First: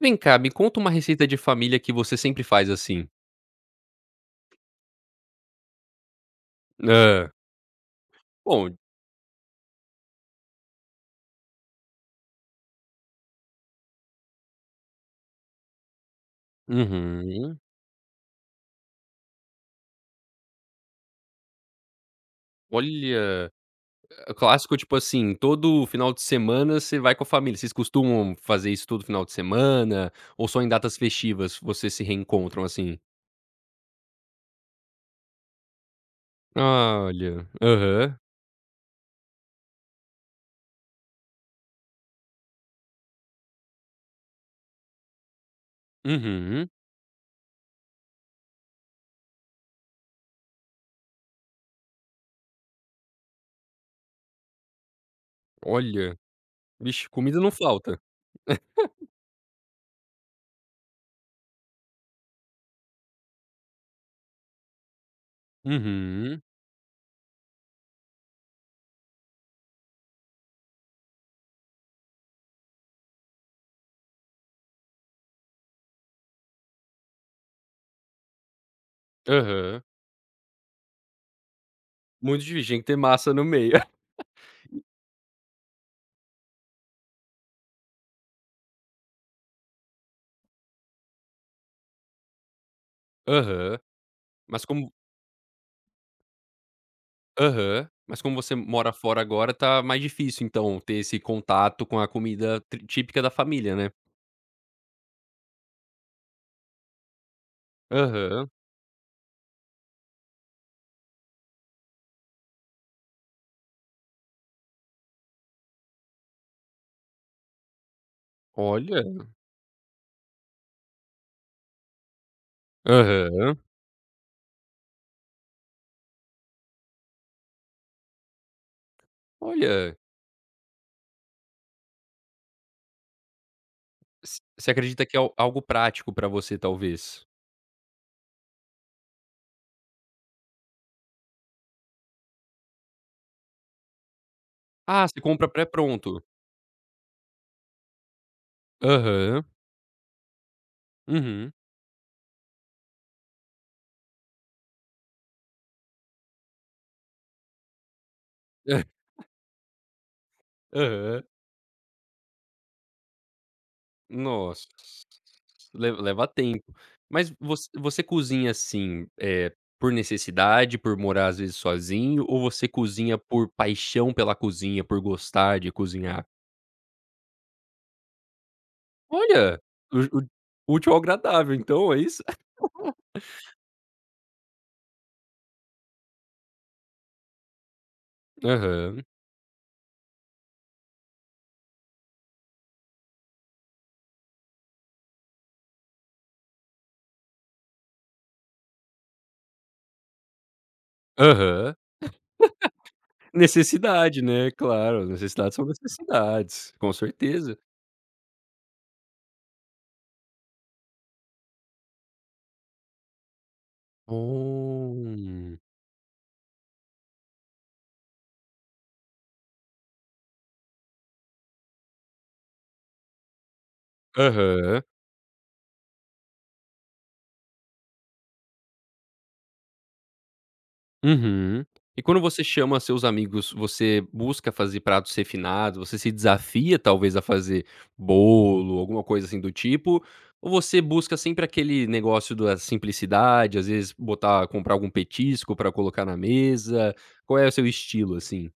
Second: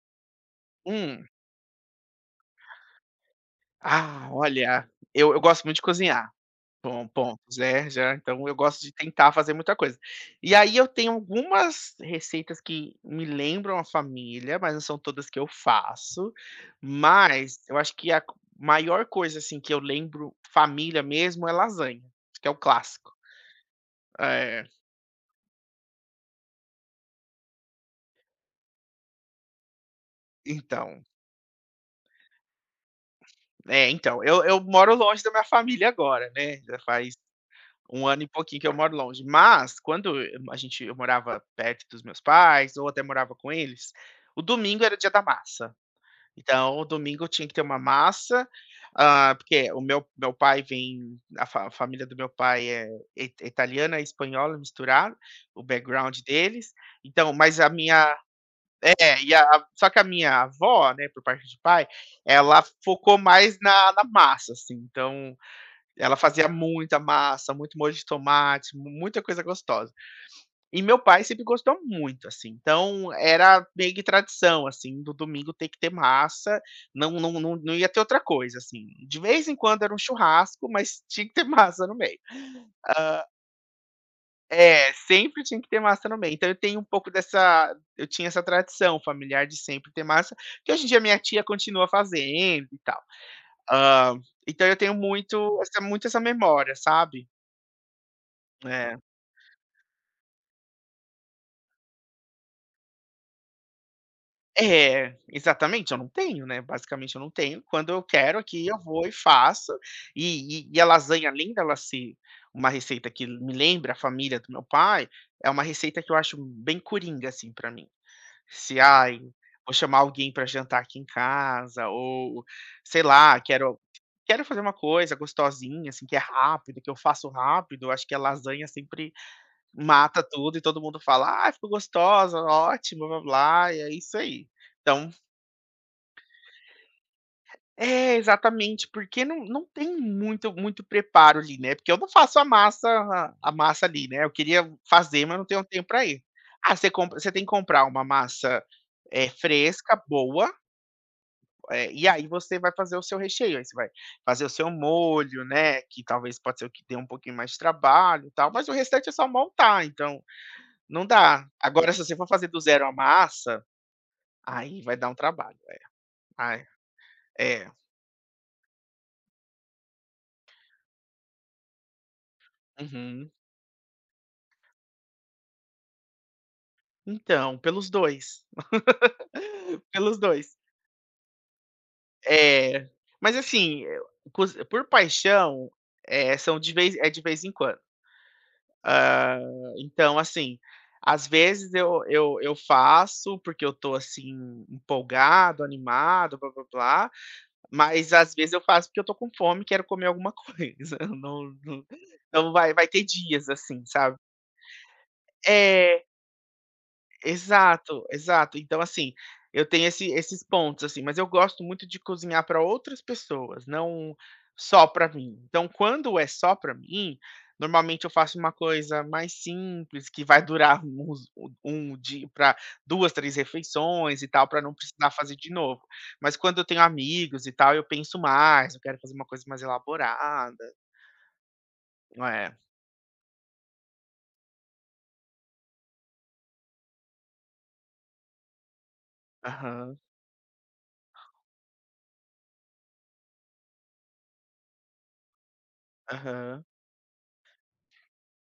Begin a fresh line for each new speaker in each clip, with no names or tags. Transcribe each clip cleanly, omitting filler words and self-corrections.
Vem cá, me conta uma receita
Hum.
de família que você sempre faz assim.
Ah, olha, eu gosto muito de cozinhar. Bom
Hã.
pontos, né, já então eu
Bom
gosto de tentar fazer muita coisa. E aí eu tenho algumas receitas que me lembram a família, mas não são todas que eu faço,
uhum.
mas eu acho que a maior coisa, assim, que eu lembro família mesmo é lasanha, que é o clássico.
Olha, o
É,
clássico, tipo assim, todo final de semana você vai com a família. Vocês costumam fazer isso todo final de semana ou só em datas
então.
festivas vocês se reencontram assim?
É, então, eu moro longe da minha família agora, né, já faz
Olha.
um
Aham.
ano e pouquinho que eu moro longe. Mas quando eu a gente eu morava perto dos meus pais ou até morava com eles, o domingo era o dia da massa.
Uhum.
Então o domingo tinha que ter uma massa, ah, porque o meu pai vem a família do meu pai é it italiana e espanhola misturada, o background
Olha.
deles.
Vixe,
Então
comida não
mas a
falta.
minha é, e a só que a minha avó, né, por parte de pai, ela focou mais na massa, assim, então ela
Uhum.
fazia muita massa, muito molho de tomate, mu muita coisa gostosa. E meu pai sempre gostou muito, assim. Então, era meio que tradição, assim, do domingo ter que ter massa, não não ia ter outra coisa, assim. De vez em quando
Aham.
era um churrasco, mas tinha que ter massa no meio.
Muito difícil, tem que ter massa no meio.
É, sempre tinha que ter massa no meio. Então eu tenho um pouco dessa eu tinha essa tradição familiar de sempre ter massa, que hoje em dia minha tia continua fazendo e tal.
Aham.
Hã,
Mas
então eu
como
tenho muito essa memória, sabe?
Aham. Mas como você mora
É.
fora agora, tá mais difícil então ter esse contato com a comida tri típica da família, né.
É, exatamente, eu não tenho, né, basicamente eu não tenho, quando eu quero
Aham.
aqui eu vou e faço, e a lasanha além dela ser uma receita que me lembra a família do meu pai, é uma receita que eu acho bem coringa, assim, pra mim. Se, ai,
Olha.
vou chamar alguém pra jantar aqui em casa ou, sei lá,
Aham.
quero fazer uma coisa gostosinha, assim, que é rápido, que eu faço rápido, eu acho que a lasanha sempre
Olha,
mata tudo e todo mundo fala: "Ah, ficou gostosa, ótimo, blá-blá-blá", e é isso
você
aí.
você acredita
Então
que é al algo prático pra você, talvez.
é, exatamente, porque não tem muito preparo ali, né, porque eu não faço a massa ali, né, eu queria
Ah, você
fazer, mas não
compra
tenho tempo para
pré-pronto.
ir. Você tem que comprar uma massa,
Aham.
fresca, boa,
Uhum.
e aí você vai fazer o seu recheio, aí você vai fazer o seu molho, né, que talvez pode ser o que dê um pouquinho mais de trabalho e tal, mas o restante é só montar, então não
Aham.
dá. Agora se você for fazer do zero a massa,
Nossa.
aí vai dar um trabalho.
Leva tempo.
Ai,
Mas voc
é.
você cozinha, assim, por necessidade, por morar às vezes sozinho, ou você cozinha
Uhum.
por paixão pela cozinha, por gostar de cozinhar?
Então, pelos 2.
Olha,
Pelos
o
2.
o útil ao agradável, então, é isso?
É, mas assim, cozi por paixão, eh, são de vez é de vez em quando.
Aham,
Hã, então assim, às vezes eu faço, porque eu tô assim, empolgado, animado, blá-blá-blá, mas às vezes eu faço porque eu tô com fome, quero comer alguma coisa. Não
aham.
não Então vai ter dias assim, sabe.
Necessidade, né, claro, necessidades são
É,
necessidades, com certeza.
exato, exato. Então, assim, eu tenho esses pontos, assim, mas eu gosto muito de cozinhar para outras pessoas, não só para mim.
Hum.
Então, quando é só para mim, normalmente eu faço uma coisa mais simples, que vai durar uns um dia, para 2, 3 refeições e tal, para não
Aham,
precisar fazer de novo. Mas quando eu tenho amigos e tal, eu penso mais, eu quero fazer uma coisa mais elaborada.
uhum. E quando você
É.
chama seus amigos, você busca fazer pratos refinados, você se desafia talvez a fazer bolo, alguma coisa assim do
Aham,
tipo, ou você busca sempre aquele negócio da simplicidade, às vezes botar comprar algum petisco pra colocar na
aham.
mesa, qual é o seu estilo, assim?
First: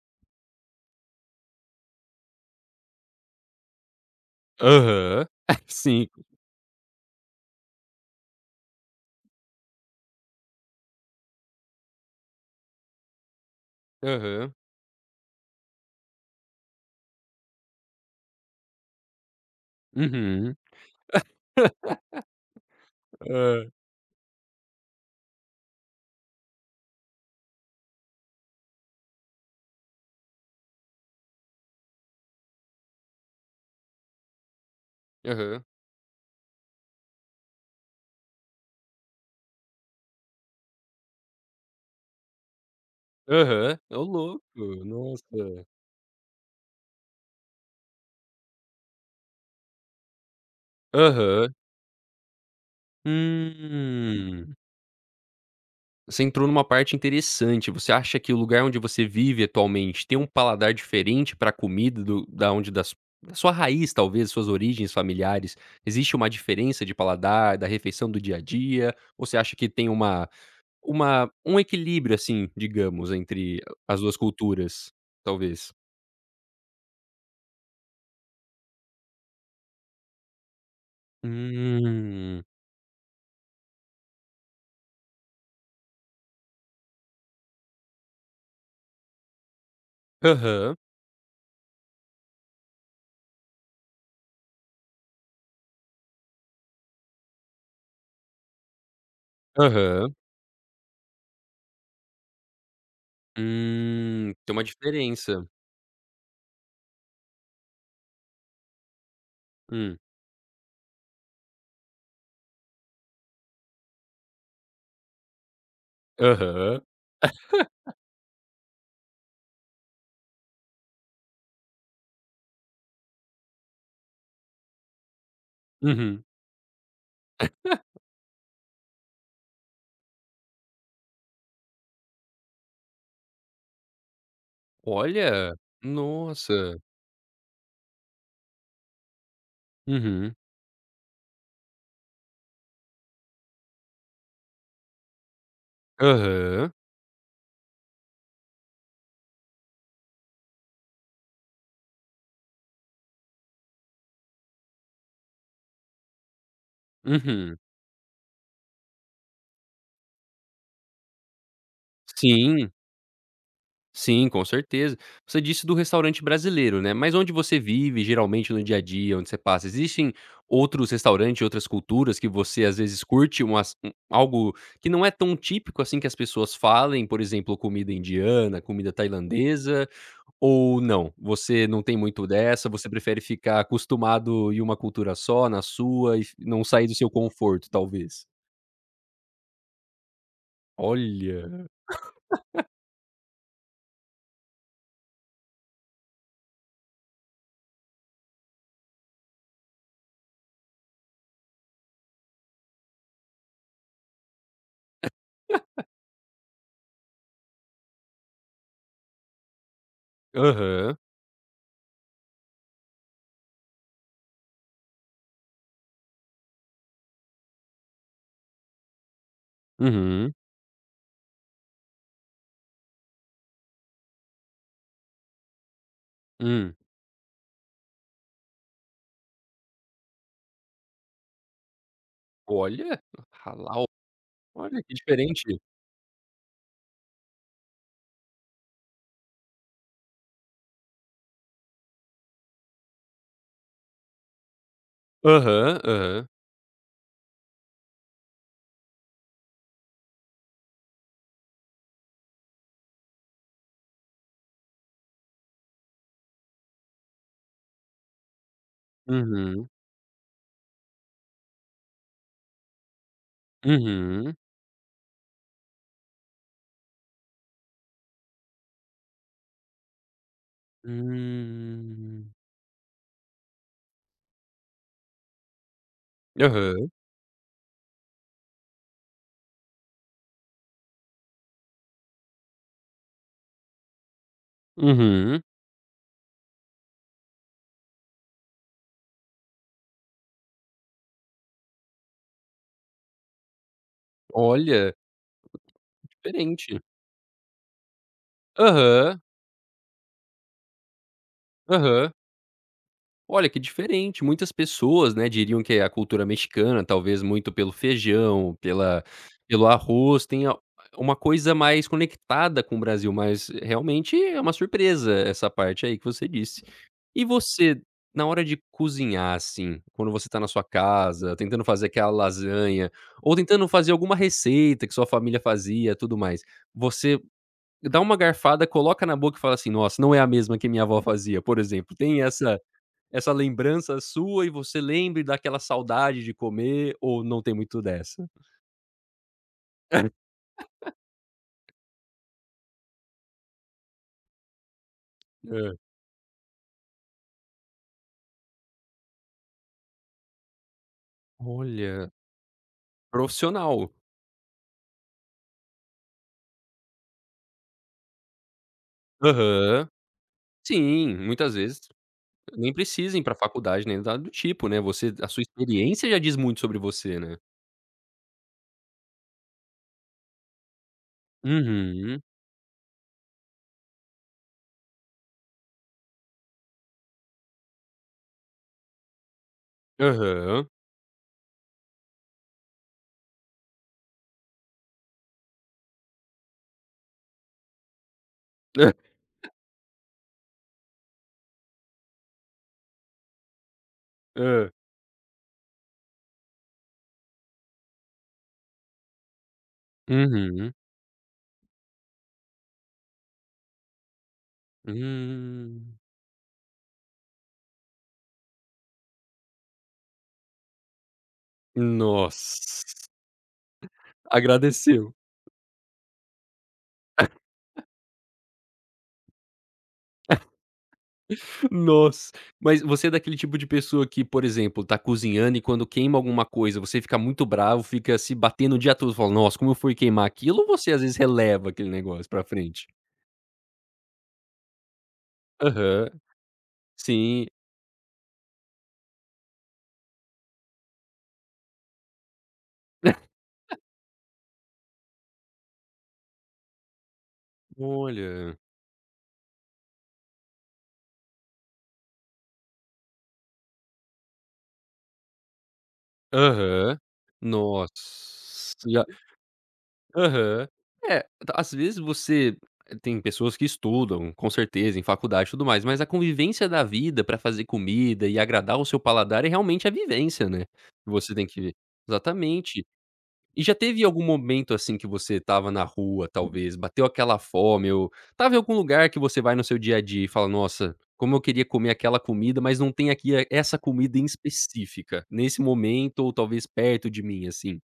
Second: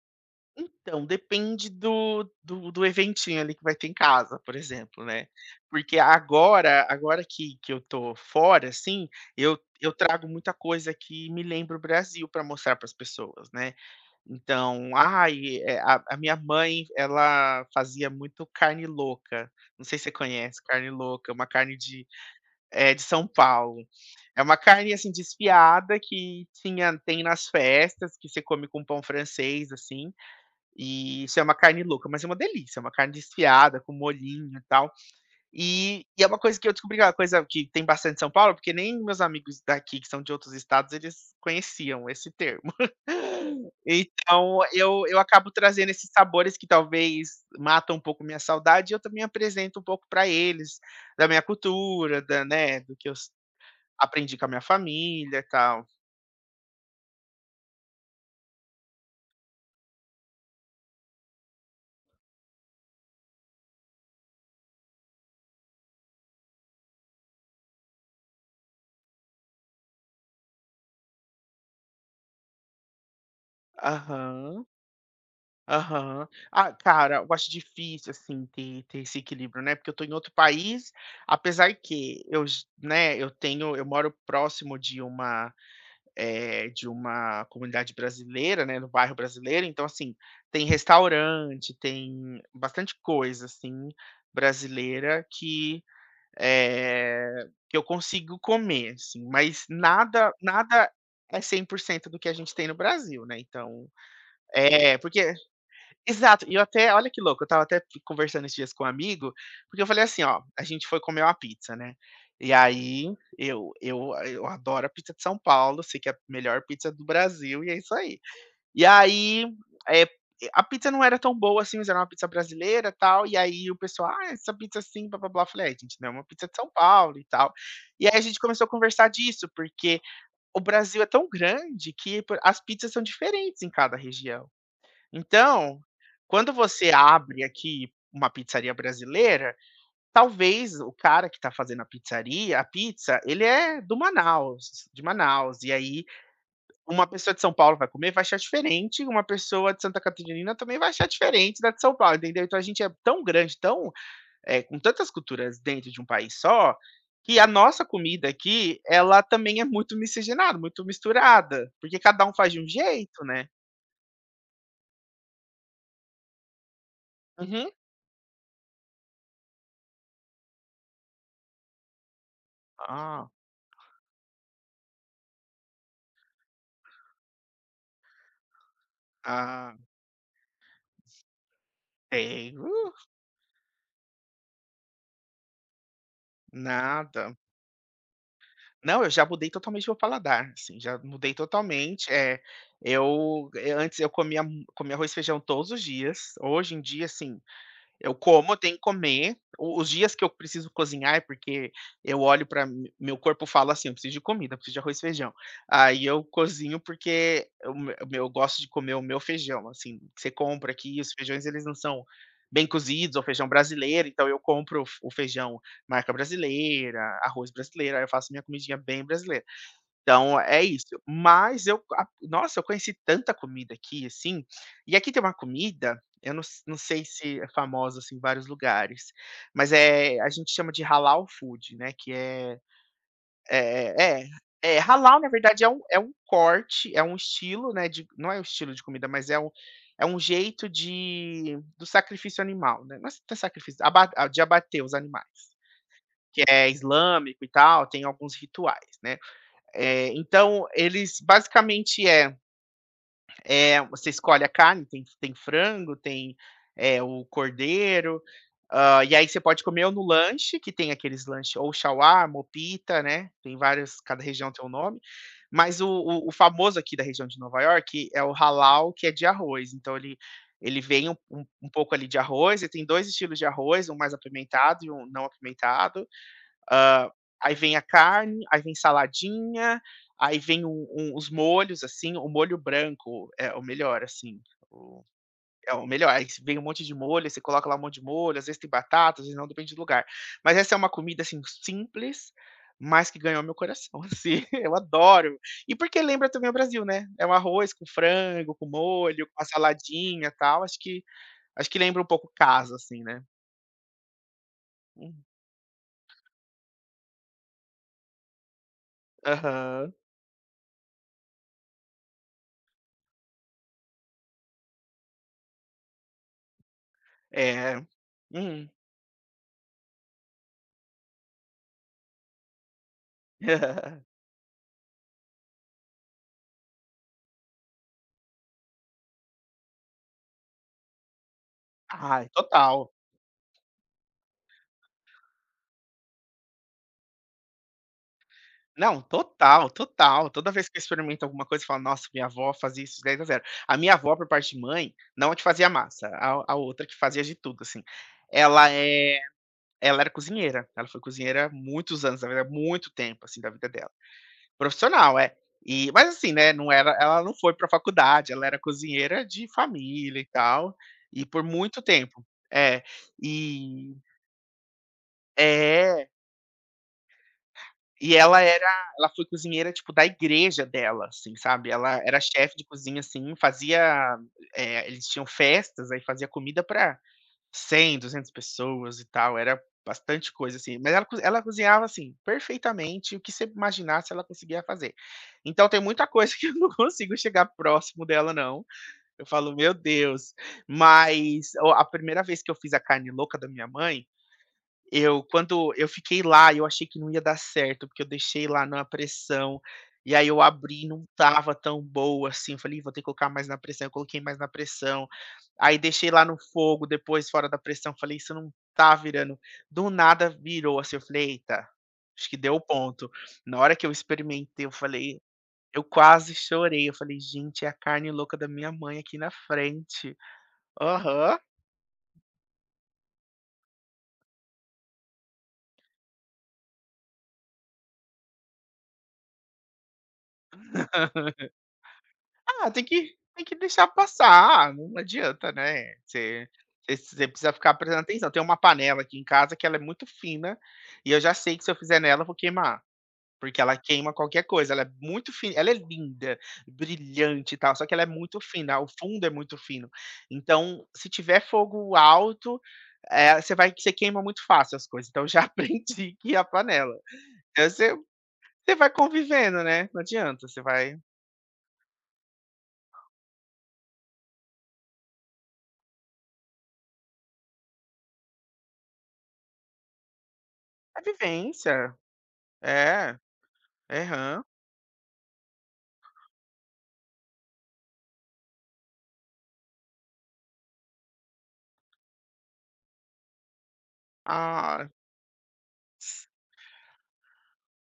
Então, depende do eventinho ali que vai ter em casa, por exemplo,
Aham.
né. Porque
Sim.
agora que eu tô fora, assim, eu trago muita coisa que me lembra o Brasil para mostrar para as pessoas, né.
Aham.
Então, ai, eh, a minha mãe, ela fazia muito carne louca, não sei se você
Uhum.
conhece carne louca, é uma carne de de São
Ah,
Paulo. É uma carne, assim, desfiada que tinha tem nas festas, que você come com pão francês, assim, e isso é uma carne louca, mas é uma delícia, é uma carne desfiada, com molhinho e tal.
aham.
E é uma coisa que eu descobri, que é uma coisa que tem bastante em São Paulo, porque nem meus amigos daqui, que são de outros estados, eles conheciam esse termo.
Aham. É o louco,
Então eu acabo
nossa.
trazendo esses sabores que talvez matam um pouco minha saudade, e eu também apresento um pouco para eles, da minha
Aham.
cultura, da, né, do que aprendi com a
Hum.
minha família e tal.
Você entrou numa parte interessante. Você acha que o lugar onde você vive atualmente tem um paladar diferente para a comida do da onde das da sua raiz talvez, suas origens familiares? Existe uma diferença de paladar, da refeição do dia a dia? Ou você acha que tem uma um equilíbrio, assim, digamos, entre as 2
Aham.
culturas, talvez?
Aham. Ah, cara, eu acho difícil, assim, ter esse equilíbrio, né, porque eu tô em outro país, apesar que
Hum.
eu j né, eu moro próximo de uma, de uma comunidade brasileira, né, no bairro brasileiro, então, assim, tem
Aham,
restaurante, tem bastante coisa, assim, brasileira que, que eu consigo comer, assim, mas
aham.
nada é 100% do que a gente tem no Brasil, né, então
Tem uma
é, porque
diferença.
exato, e eu até olha que louco, eu estava até conversando esses dias com um amigo, porque eu
Hum.
falei assim: "Ó, a gente foi comer uma pizza, né, e aí eu adoro a pizza de São Paulo, sei que é a melhor
Aham.
pizza do Brasil e é isso aí". E aí, eh, a pizza não era tão boa assim, mas era uma pizza brasileira, tal, e aí o pessoal: "Ah, essa pizza assim, blá-blá-blá", eu falei: "Ai, gente, não, é uma
Uhum.
pizza de São Paulo e tal". E aí a gente começou a conversar disso, porque o Brasil é tão grande que po as pizzas são diferentes em cada região.
Olha!
Então, quando
Nossa.
você abre aqui uma pizzaria brasileira,
Uhum.
talvez o cara que está fazendo a pizza, ele é do Manaus de Manaus, e aí
Aham.
uma pessoa de São Paulo vai comer, vai achar diferente, uma pessoa de Santa Catarina também vai achar diferente da de São Paulo, entendeu. Então a gente é tão grande, tão, eh, com tantas culturas dentro de um país só, que a
Uhum.
nossa comida aqui, ela também é muito miscigenada, muito misturada, porque cada um faz de um
Sim,
jeito, né.
sim, com certeza. Você disse do restaurante brasileiro, né, mas onde você
Uhum.
vive, geralmente, no dia a dia, onde você passa, existem outros restaurantes, outras culturas que você, às vezes,
Ah,
curte umas um algo que não é tão típico, assim, que as pessoas falem? Por exemplo, comida indiana, comida
ah.
tailandesa? Ou não? Você não tem muito dessa, você
Tenho,
prefere ficar acostumado em uma cultura só, na sua, e f não sair do seu
nada.
conforto, talvez?
Não, eu já mudei totalmente meu paladar, assim, já mudei
Olha.
totalmente, é eu- antes eu comia mu- comia arroz e feijão todos os dias, hoje em dia, assim, eu como, eu tenho que comer. O Os dias que eu preciso cozinhar é porque eu olho para meu corpo fala assim: "Eu preciso de comida, eu preciso de arroz e feijão". Aí eu cozinho, porque o me o meu eu gosto de comer o meu feijão, assim, que você compra
Aham.
aqui, os feijões eles não são bem cozidos, ou feijão brasileiro, então eu compro o feijão marca brasileira, arroz brasileiro, aí eu faço minha comidinha bem brasileira.
Uhum.
Então é isso, mas eu conheci tanta comida aqui, assim, e aqui tem uma comida, eu
Hum.
não sei se é famosa, assim, em vários lugares, mas, é, a gente chama de halal food, né, que é
Olha! Halal.
é é é
Olha, que
halal. Na
diferente.
verdade é um corte, é um estilo, né, de não é um estilo de comida, mas é um jeito de do sacrifício animal, né, não é sacrifício, abater os animais,
Aham, aham.
que é islâmico e tal, tem alguns rituais, né. É, então, eles basicamente você escolhe a carne, tem, tem frango, tem é, o cordeiro, ah, e aí você pode
Uhum.
comer ou no lanche, que tem aqueles lanches, ou shawarma, ou pita, né? Tem vários, cada
Uhum.
região tem um nome. Mas o famoso aqui da região de Nova York é o halal, que é de arroz. Então ele vem um pouco ali de
Hum.
arroz, e tem dois estilos de arroz, um mais apimentado e um não apimentado.
Aham.
Hã, aí vem a carne, aí vem saladinha, aí vem um os molhos, assim, o molho branco é o melhor, assim, o
Uhum.
é o melhor, aí vem um monte de molho, você coloca lá um monte de molho, às vezes tem batata, às vezes não, depende do lugar. Mas essa é uma comida, assim, simples, mas que ganhou meu coração, assim, eu
Olha,
adoro. E porque lembra também o
diferente.
Brasil, né, é um arroz com frango, com
Aham.
molho, com uma saladinha, e tal, acho que lembra um
Aham.
pouco casa, assim, né.
Olha, que diferente. Muitas pessoas,
Uhum.
né, diriam que a cultura mexicana, talvez muito pelo feijão, pela pelo
Aham.
arroz, tenha uma coisa mais conectada com o Brasil, mas realmente é uma surpresa essa parte aí que você disse. E
É.
você, na hora de
Uhum.
cozinhar, assim, quando você tá na sua casa, tentando fazer aquela lasanha, ou tentando fazer alguma receita que sua família fazia, tudo mais, você dá uma garfada, coloca na boca e fala assim: "Nossa, não é a mesma que minha avó fazia", por exemplo, tem
Ai,
essa
total.
essa lembrança sua e você lembre daquela saudade de comer ou não tem muito dessa?
Não, total, total. Toda vez que eu experimento alguma coisa, eu falo: "Nossa, minha avó fazia isso 10 a 0". A minha avó, por parte de mãe, não a que fazia
Hã.
massa, a outra que fazia de tudo, assim. Ela é Ela era cozinheira, ela foi cozinheira
Olha,
muito tempo, assim, da vida dela.
profissional.
Profissional, é. E mas assim, né, não era ela não foi pra faculdade, ela era cozinheira de
Aham.
família e tal,
Sim,
e por
muitas vezes
muito tempo.
nem
É.
precisa ir pra faculdade
E
nem nada do tipo, né, você a sua experiência
é
já diz muito sobre você, né.
E ela foi cozinheira, tipo, da igreja dela, assim, sabe. Ela era
Uhum.
chefe de cozinha, assim, fazia, eles tinham festas, aí fazia comida pra 100, 200 pessoas e tal, era bastante coisa,
Aham.
assim. Mas ela cozinhava, assim, perfeitamente, o que você imaginasse ela conseguia fazer. Então tem muita coisa que eu não consigo chegar próximo dela não, eu falo: "Meu Deus". Mas o a primeira vez que eu fiz a carne louca da minha mãe,
Hã.
eu quando eu fiquei lá, eu achei que não ia dar certo, porque eu deixei lá na pressão, e aí eu
Uhum.
abri e não tava tão boa, assim, eu falei: "Ih, vou ter que colocar mais na pressão", eu coloquei mais na pressão, aí
Hum.
deixei lá no fogo, depois fora da pressão, falei: "Isso não tá virando", do nada virou, assim, eu falei: "Eita, acho que deu o
Nossa,
ponto". Na hora que eu experimentei, eu
agradeceu.
falei eu quase chorei, eu falei: "Gente, é a carne louca da minha mãe aqui na frente". Aham.
Nossa. Mas você é daquele tipo de pessoa que, por exemplo, tá cozinhando e quando queima alguma coisa, você fica muito bravo, fica se batendo o dia todo, fala: "Nossa, como eu fui queimar aquilo", ou você às vezes releva aquele negócio pra
Ah, tem
frente?
que tem que deixar passar, não adianta, né,
Aham.
você
Sim.
precisa ficar prestando atenção. Tem uma panela aqui em casa que ela é muito fina, e eu já sei que se eu fizer nela eu vou queimar, porque ela queima qualquer coisa, ela é muito fina, ela é linda, brilhante e tal, só que ela é muito
Olha.
fina, o fundo é muito fino. Então, se tiver fogo alto, você queima muito fácil as coisas, então eu já aprendi que a panela.
Aham.
Então você vai
Nossa.
convivendo, né, não adianta, você
Aham.
vai
É, tá, às vezes você tem pessoas que estudam, com certeza, em faculdade e tudo mais, mas a convivência da vida pra fazer comida e agradar o seu paladar é realmente a vivência, né.
é
Você tem que
vivência.
exatamente.
É.
E já teve algum
Aham.
momento, assim, que você estava na rua, talvez, bateu aquela fome ou estava em algum lugar que você vai no seu dia a dia e fala: "Nossa, como eu queria comer aquela comida, mas não tem aqui essa comida em
Ah,
específica, nesse momento
s-
ou talvez perto de mim", assim?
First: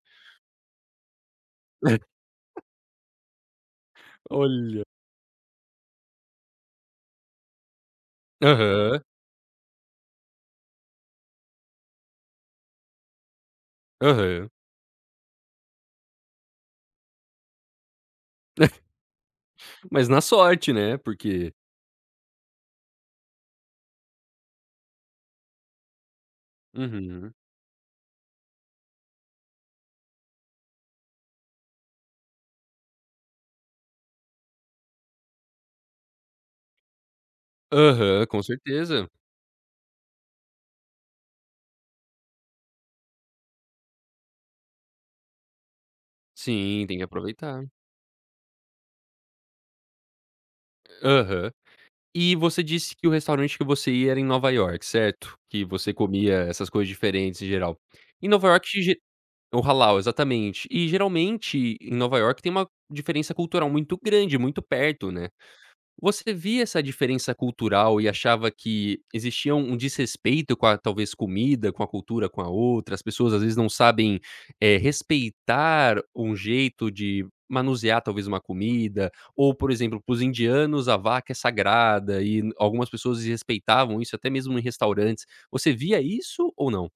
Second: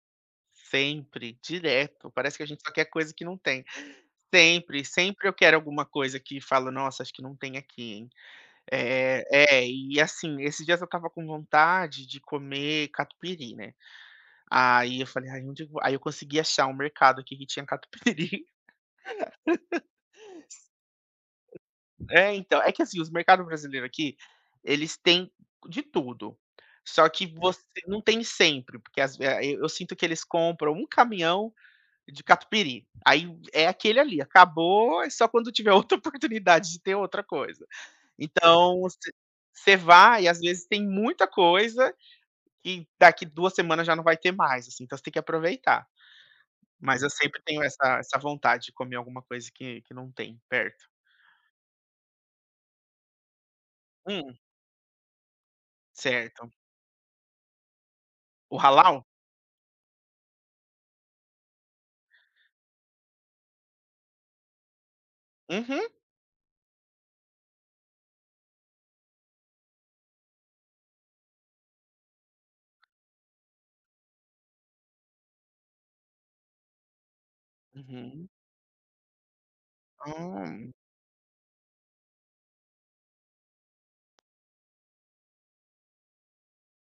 sempre, direto, parece que a gente só quer coisa que não tem. Sempre,
Olha.
sempre eu quero alguma coisa que falo: "Nossa, acho que não tem aqui, hein".
Aham.
É, é, e assim, esses dias eu tava com vontade de comer catupiry, né,
Aham.
aí eu falei: "Ai, onde eu vou?". Aí eu consegui achar um mercado aqui que tinha catupiry.
Mas na sorte, né, porque
É, então, é que assim, os mercados brasileiros aqui, eles têm de tudo, só que
Uhum.
você não tem sempre, porque às ve eu sinto que eles compram um caminhão de catupiry. Aí é aquele ali, acabou, é só quando tiver outra oportunidade de ter outra coisa.
Aham, com
Então,
certeza.
você vai e às vezes tem muita coisa que daqui 2 semanas já não vai ter mais, assim, então você tem que aproveitar.
Sim, tem
Mas
que
eu sempre tenho
aproveitar.
essa vontade de comer alguma coisa que não tem perto.
Aham. E você disse que o restaurante que você ia era em
Hum,
Nova York, certo? Que você comia
certo.
essas coisas diferentes em geral. Em Nova
O
York, ge
halal?
o halal, exatamente. E geralmente em Nova York tem uma diferença cultural muito grande, muito perto, né?
Uhum,
Você via essa diferença cultural e achava que existia um desrespeito com a talvez comida, com a cultura, com a outra, as pessoas às vezes não sabem, respeitar um jeito de manusear talvez
uhum.
uma comida, ou por exemplo, para os
Hum.
indianos a vaca é sagrada e n algumas pessoas desrespeitavam isso até mesmo em restaurantes. Você via isso ou não?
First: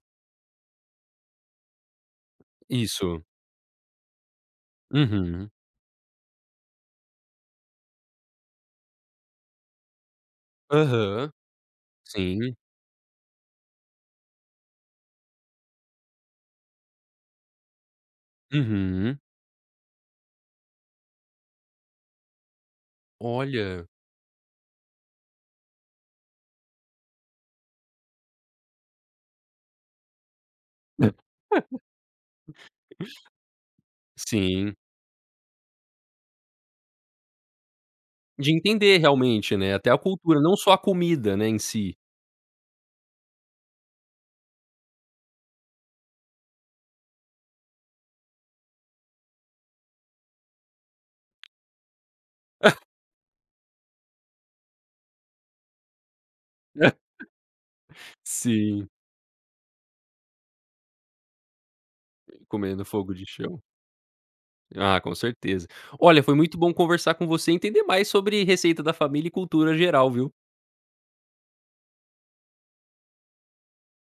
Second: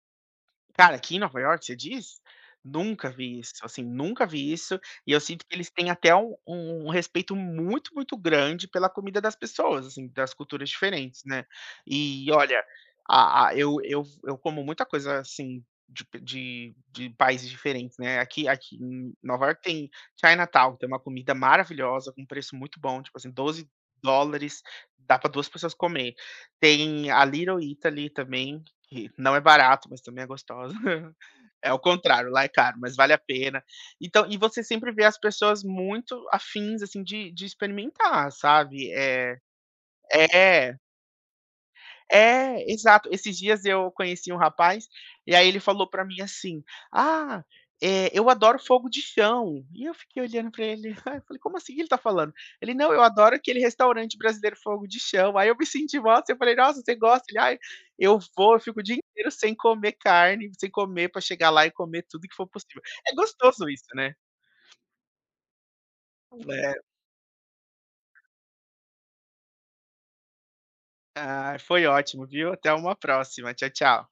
Cara, aqui em Nova York você diz? Nunca
Isso.
vi isso, assim, nunca vi isso, e eu sinto
Uhum.
que eles têm até um respeito muito, muito grande pela comida das pessoas, assim, das culturas diferentes,
Aham.
né. E
Sim.
olha, a eu como muita coisa, assim, de p de países diferentes, né. Aqui em
Uhum.
Nova York tem Chinatown, tem uma comida maravilhosa com preço muito bom, tipo assim, doze
Olha.
dólares dá para 2 pessoas comer. Tem a Little Italy também, que não é barato, mas também é gostosa. É o contrário, lá é caro, mas vale a pena. Então e você
Sim.
sempre vê as pessoas muito afins, assim, de experimentar,
De
sabe.
entender realmente, né, até a cultura, não só
É.
a comida, né, em si.
É, exato. Esses dias eu conheci um rapaz, e aí ele falou pra mim assim: "Ah, eu adoro fogo de chão". E eu fiquei olhando pra ele, eu falei: "Como assim que ele tá falando?". Ele: "Não, eu adoro aquele restaurante brasileiro fogo de chão". Aí eu me senti mal, assim, eu falei: "Nossa, você gosta?". Ele: "Ai, eu vou, eu fico o
Sim,
dia inteiro sem comer carne, sem comer pra chegar lá e comer tudo que for possível".
comendo
É
fogo de chão.
gostoso isso, né.
Ah, com certeza. Olha, foi muito
É.
bom conversar com você e entender mais sobre receita da família e cultura geral, viu.
Ah, foi ótimo, viu. Até uma próxima. Tchau, tchau.